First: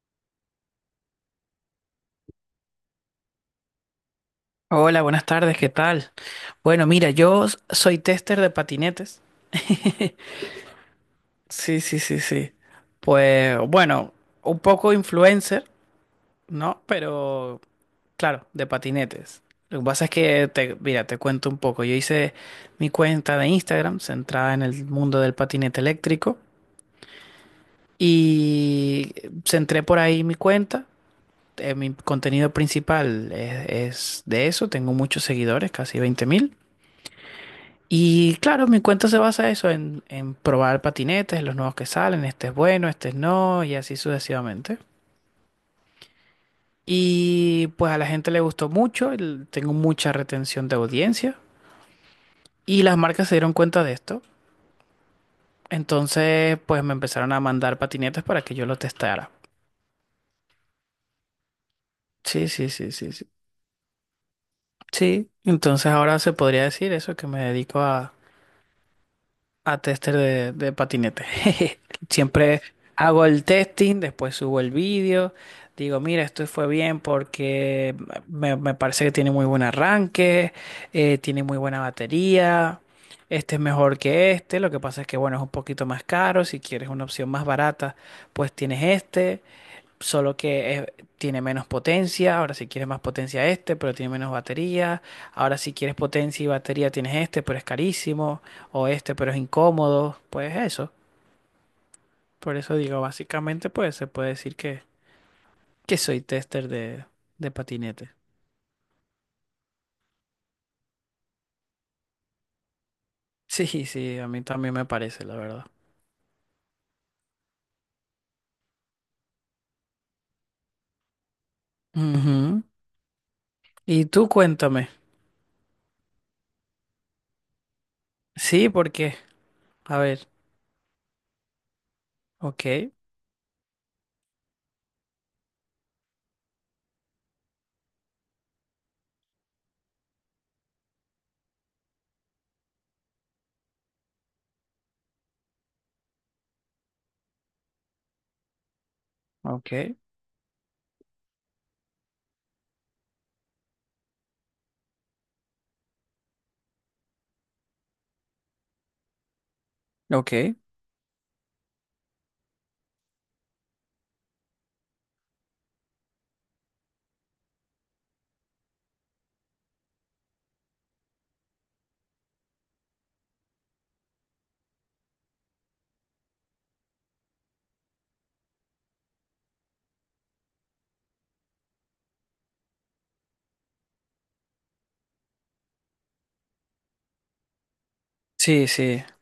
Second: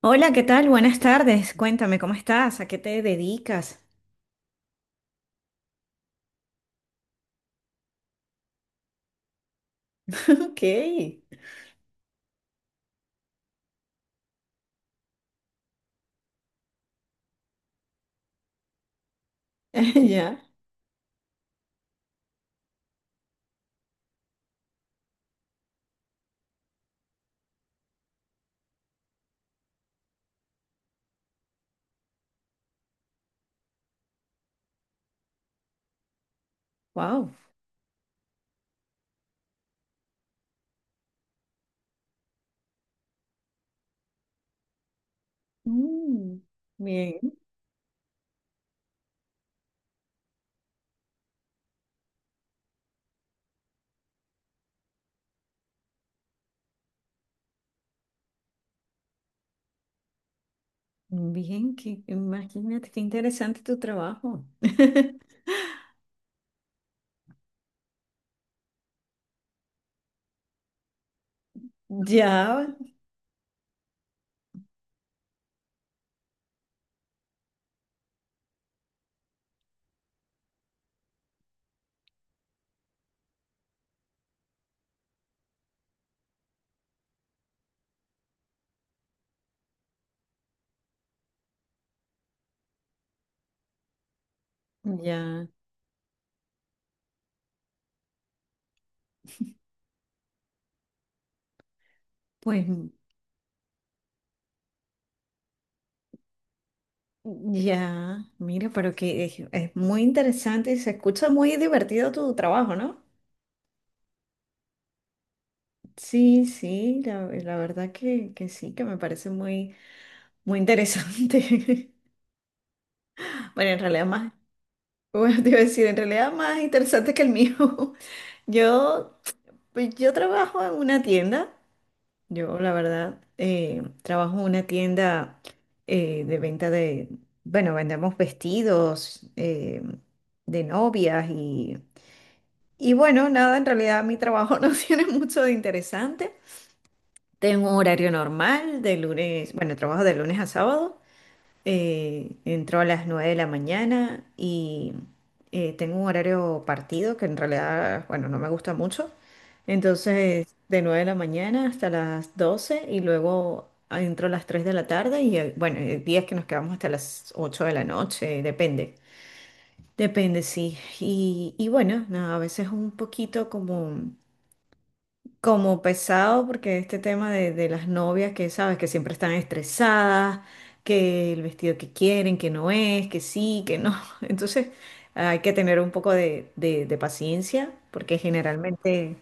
Hola, ¿qué tal? Buenas tardes. Cuéntame, ¿cómo estás? ¿A qué te dedicas? Hola, buenas tardes, ¿qué tal? Bueno, mira, yo soy tester de patinetes. Ok. Sí, sí, sí, sí. Pues bueno, un poco influencer, ¿no? Pero claro, de patinetes. Lo que pasa es Ya. que, mira, te cuento un poco. Yo hice mi cuenta de Instagram centrada en el mundo del patinete eléctrico y centré por ahí mi cuenta. Mi contenido principal es de eso. Tengo muchos seguidores, casi 20.000. Wow. Y claro, mi cuento se basa eso en probar patinetes, los nuevos que salen, este es bueno, este es no, y así sucesivamente. Bien. Y pues a la gente le gustó mucho, tengo mucha retención de audiencia y las marcas se dieron cuenta de esto. Entonces, pues me empezaron a mandar patinetes para que yo los testara. Bien, que, Sí, sí, imagínate sí, qué sí, sí. interesante tu trabajo. Sí, entonces ahora se podría decir eso, que me dedico a tester de patinete. Ya, Siempre hago el testing, después subo el vídeo, digo, mira, esto fue bien porque me parece que tiene muy buen arranque, tiene muy buena batería, este es mejor que este, lo que pasa es que, bueno, es un poquito más caro, si quieres una opción más barata, pues tienes este. Solo que tiene menos potencia, ahora si quieres más potencia este, pero tiene menos batería. ya. Ahora si quieres potencia y batería tienes este, pero es carísimo. O este, pero es incómodo. Pues eso. Por Pues eso digo, básicamente pues se puede decir que soy tester de patinete. ya. Mira, pero que es muy interesante y se escucha muy divertido tu trabajo, ¿no? Sí, sí, a mí también me parece, la verdad. Sí, sí, la verdad que sí, que me parece muy, muy interesante. Ujú. Bueno, en realidad Y tú más. cuéntame. Bueno, te iba a decir, en realidad más interesante que el mío. Sí, porque, Yo, pues a yo ver, trabajo en una tienda. Yo, la ok, verdad, trabajo en una tienda de venta de, bueno, vendemos vestidos de novias y bueno, nada, en realidad mi trabajo no tiene mucho de interesante. Tengo un horario normal de lunes, ok, bueno, trabajo de lunes a sábado. Entro a las 9 de la mañana y tengo un horario partido que en realidad, bueno, no me gusta mucho. Entonces, ok. de 9 de la mañana hasta las 12 y luego entro a las 3 de la tarde y bueno, hay días que nos quedamos hasta las 8 de la noche, depende. Depende, sí. Y bueno, nada, a veces un poquito como como pesado porque este tema de las novias que sabes que siempre están estresadas, que el vestido que quieren, que no es, que sí, que no. Entonces hay que tener un poco de, de paciencia porque Sí, sí. generalmente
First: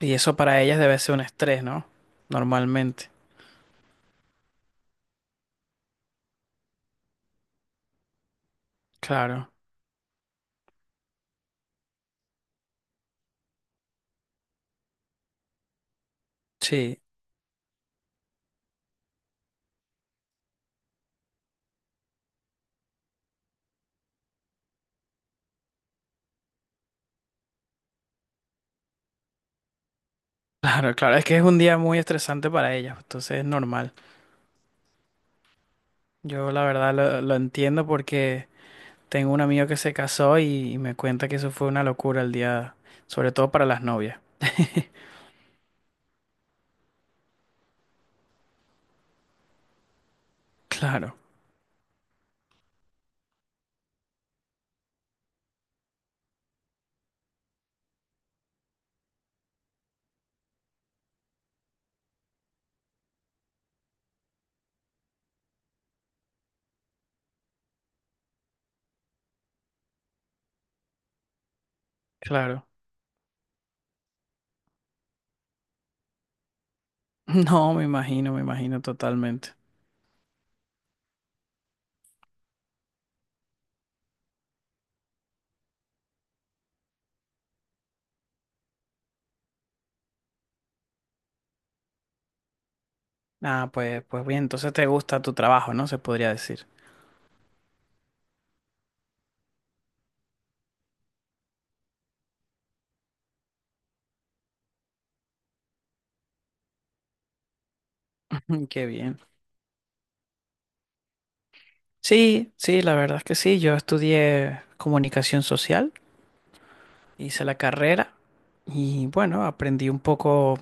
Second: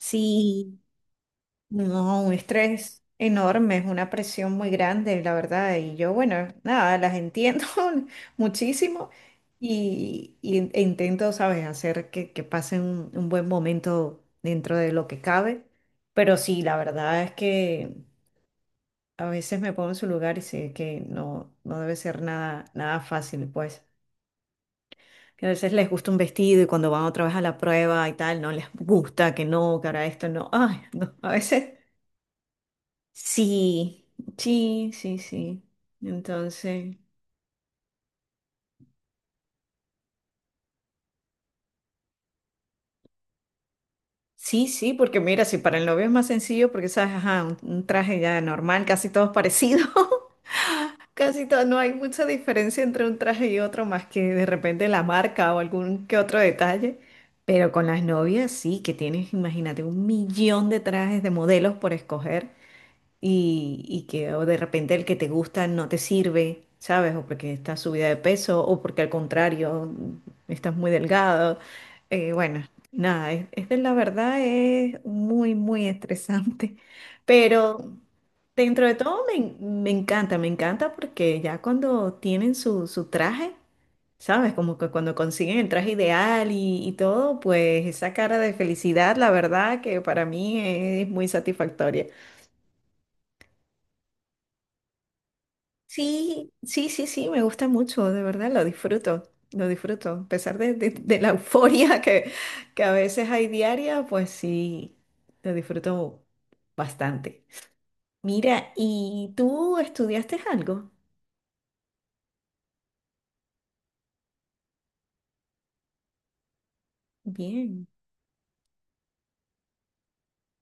Y eso para ellas debe ser un estrés, ¿no? no, un estrés Normalmente. enorme, es una presión muy grande, la verdad. Y yo, bueno, nada, las entiendo muchísimo Claro. y, e intento, ¿sabes?, hacer que pasen un buen momento dentro de lo que cabe. Pero sí, la Sí, verdad es que a veces me pongo en su lugar y sé que no, no debe ser nada, nada fácil, pues. Que a veces les gusta un vestido y cuando van otra vez a la prueba y tal, no les gusta, que no, que ahora esto no. Ay, claro, no, claro, es a que es un veces. día muy estresante para ellas, entonces es normal. Sí, sí, sí, sí. Yo la verdad Entonces, lo entiendo porque tengo un amigo que se casó y me cuenta que eso fue una locura el día, sobre todo para las novias. sí, sí, porque mira, si para el novio es más sencillo, porque sabes, ajá, un traje ya normal, casi todos parecidos, Claro, casi todo, no hay mucha diferencia entre un traje y otro, más que de repente la marca o algún que otro detalle. Pero con las novias sí, que tienes, imagínate, un millón de trajes de modelos por escoger. Y, y que o de repente el que te gusta no te sirve, ¿sabes? O porque estás subida de peso o porque al contrario estás muy delgado. Claro. Bueno, nada, es de la verdad es muy, muy estresante, No, pero me imagino dentro de todo me, totalmente. Me encanta porque ya cuando tienen su, su traje, ¿sabes? Como que cuando consiguen el traje ideal y todo, pues esa cara de felicidad, la verdad que para mí es muy satisfactoria. Ah, pues, pues bien, entonces te gusta tu trabajo, ¿no? Se podría Sí, decir. sí, sí, sí, me gusta mucho, de verdad, lo disfruto, lo disfruto. A pesar de, de la euforia que a veces hay diaria, pues sí, lo disfruto bastante. Mm, Mira, qué bien. ¿y tú estudiaste algo? Sí, sí, la verdad es que sí. Yo estudié comunicación social, hice la Bien, carrera y bueno, aprendí un poco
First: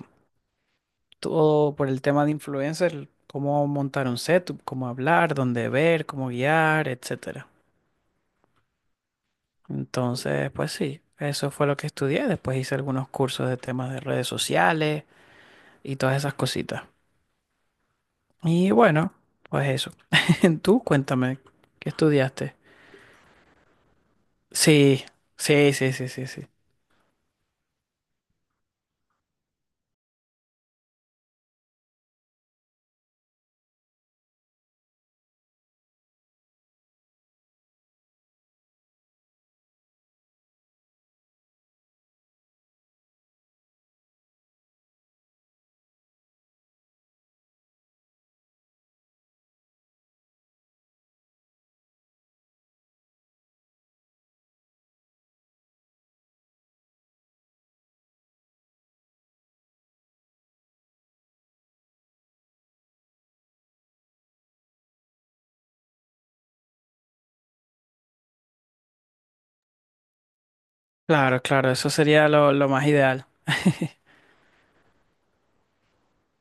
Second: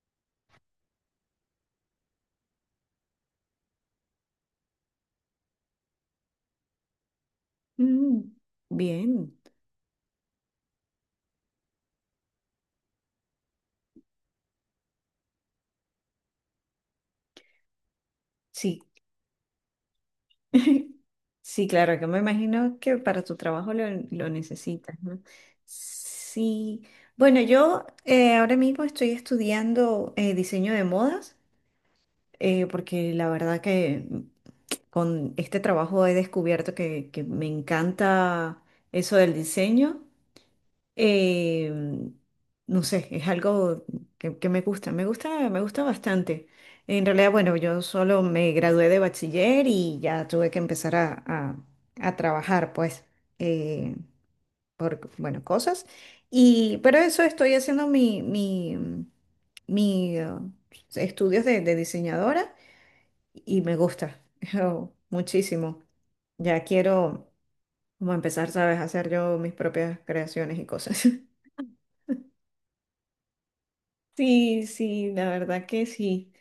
todo por el tema de influencers, cómo montar un setup, cómo hablar, dónde ver, cómo guiar, etcétera. mm, bien, Entonces, pues sí, eso fue lo que estudié. Después hice algunos cursos de temas de redes sociales y todas esas cositas. Y sí. bueno, pues eso. Tú cuéntame, Sí, ¿qué claro, que me estudiaste? imagino que para tu trabajo lo necesitas, Sí, ¿no? sí, sí, sí, sí, sí. Sí, bueno, yo ahora mismo estoy estudiando diseño de modas. Porque la verdad que con este trabajo he descubierto que me encanta eso del diseño. Eh, no sé, es algo que me gusta, me gusta, me gusta bastante. En realidad, bueno, yo solo me gradué de bachiller y ya tuve que empezar a, a trabajar, pues, eh, por, bueno, cosas. Y, pero eso estoy haciendo mi, mi, mi, estudios de diseñadora y me gusta yo, muchísimo. Ya quiero como empezar, ¿sabes? A hacer yo mis propias creaciones y cosas. Claro, claro, eso sería lo más ideal. Sí, sí, la verdad que sí.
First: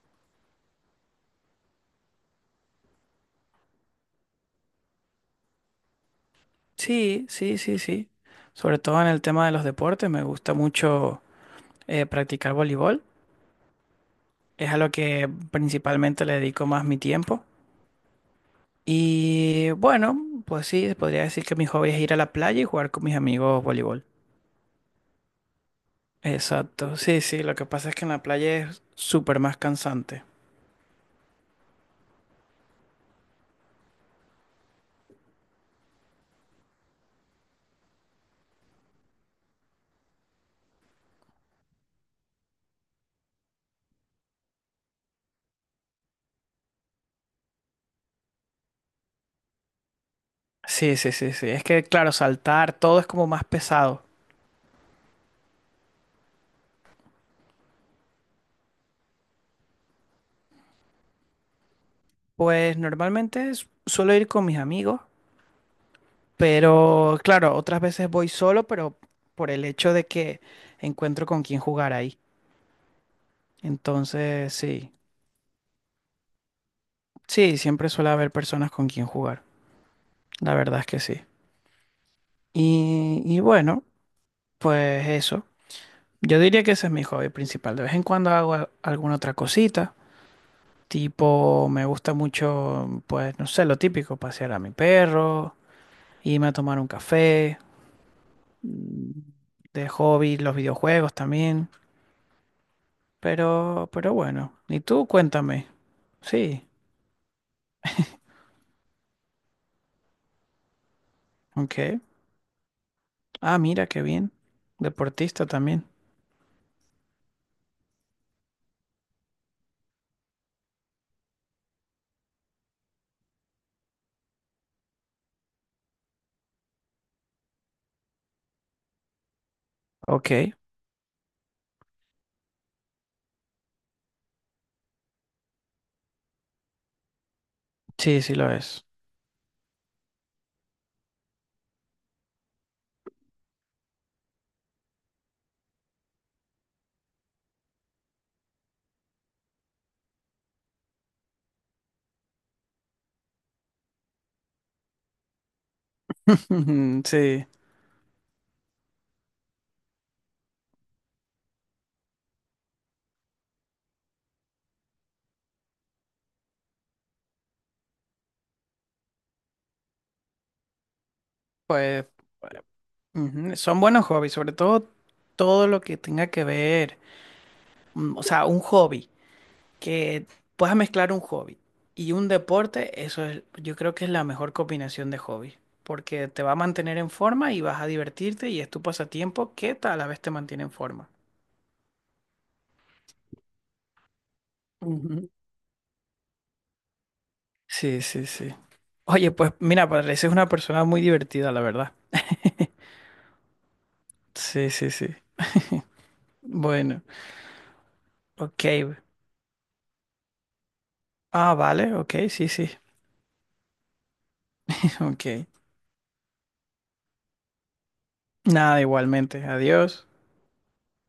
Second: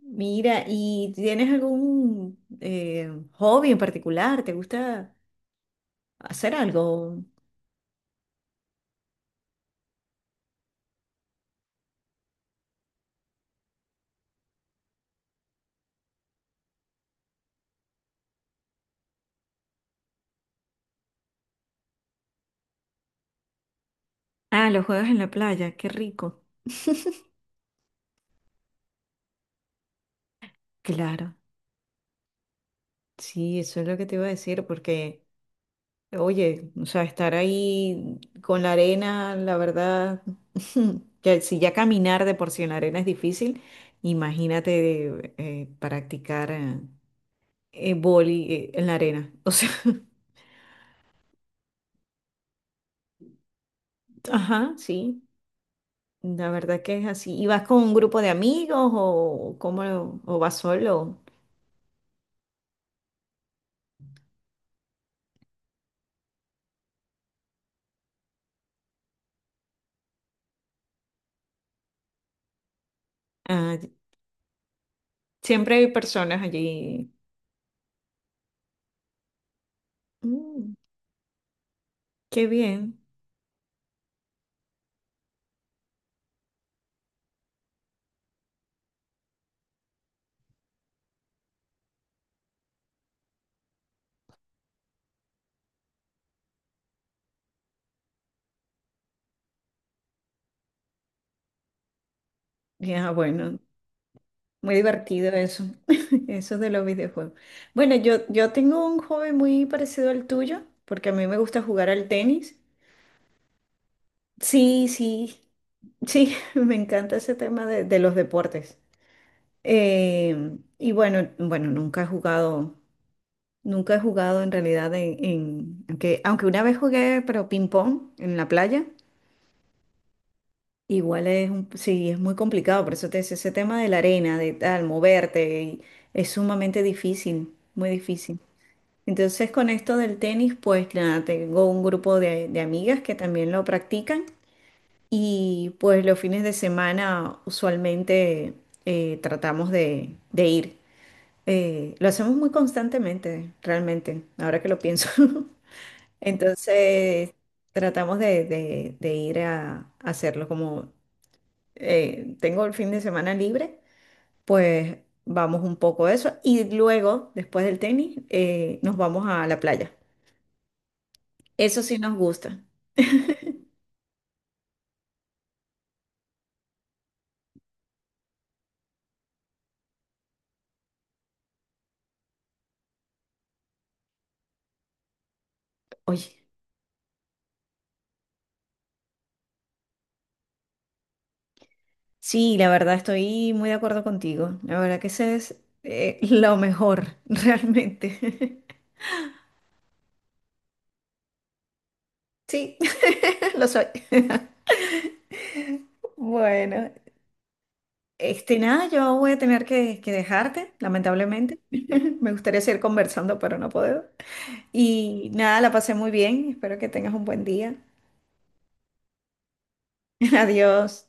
Mira, ¿y tienes algún hobby en particular? ¿Te gusta hacer algo? Sí, sí, sí, sí. Sobre todo en el tema de los deportes, me gusta mucho practicar voleibol. Es a lo que principalmente le dedico más mi tiempo. Y bueno, pues sí, podría decir que mi hobby es ir a la playa y jugar con mis amigos voleibol. Ah, los juegos en la playa, qué rico. Exacto, sí, sí, lo que pasa es que en la playa es súper más cansante. Claro, sí, eso es lo que te iba a decir, porque oye, o sea, estar ahí con la arena, la verdad, si ya caminar de por sí en la arena es difícil, imagínate practicar vóley, en la arena. O sea, Sí, sí, sí, sí. Es que, claro, saltar, todo es como más pesado. ajá, sí, la verdad que es así. ¿Y vas con un grupo de amigos o cómo, o vas solo? Pues normalmente suelo ir con mis amigos, pero claro, otras veces voy solo, pero por el hecho de que encuentro con quién jugar ahí. Ah, Entonces, sí, siempre hay personas allí. sí, siempre suele haber personas con quien jugar. La Mm, verdad es que sí. qué bien. Y bueno, pues eso. Yo diría que ese es mi hobby principal. De vez en cuando hago alguna otra cosita. Tipo, me gusta mucho, pues, no sé, lo típico, pasear a mi perro, irme a tomar un café. Mm, de hobby, los videojuegos también. Ya, bueno, Pero bueno. muy Y tú, divertido eso, cuéntame. eso Sí, de los videojuegos. Bueno, yo tengo un hobby muy parecido al tuyo, porque a mí me gusta jugar ok. al tenis. Ah, mira, qué bien. Sí, sí, Deportista también. sí, me encanta ese tema de los deportes. Y bueno, bueno, nunca he jugado, nunca he jugado en realidad en, aunque, aunque una vez jugué, pero ping pong en la playa. Ok. Igual es sí, es muy complicado, por eso te decía, ese tema de la arena, de tal, moverte, y es sumamente difícil, muy Sí, sí difícil. lo es. Entonces con esto del tenis, pues nada, tengo un grupo de amigas que también lo practican y pues los fines de semana usualmente tratamos de ir. Lo hacemos muy constantemente, realmente, ahora que lo pienso. Entonces Sí. tratamos de, de ir a hacerlo como tengo el fin de semana libre, pues vamos un poco a eso y luego, después del tenis, nos vamos a la playa. Eso sí Pues. nos gusta. Ujú, son buenos hobbies, sobre todo todo lo que tenga que ver, mm, o sea, un hobby, que puedas mezclar un hobby y un deporte, eso es, yo creo que es la mejor combinación de hobbies, porque Oye, te va a mantener en forma y vas a divertirte y es tu pasatiempo que a la vez te mantiene en forma. sí, la verdad estoy muy de acuerdo contigo. La verdad que Ujú. ese es lo mejor, Sí, realmente. sí, sí. Oye, pues mira, pareces una persona muy divertida, la verdad. Sí, lo soy. Sí, sí, sí. Bueno, Bueno, este ok. nada, yo voy a tener que dejarte, Ah, lamentablemente. vale, ok, Me sí, gustaría sí. seguir conversando, pero no puedo. Y Ok. nada, la pasé muy bien. Espero que tengas un buen día. Nada, igualmente. Adiós. Adiós.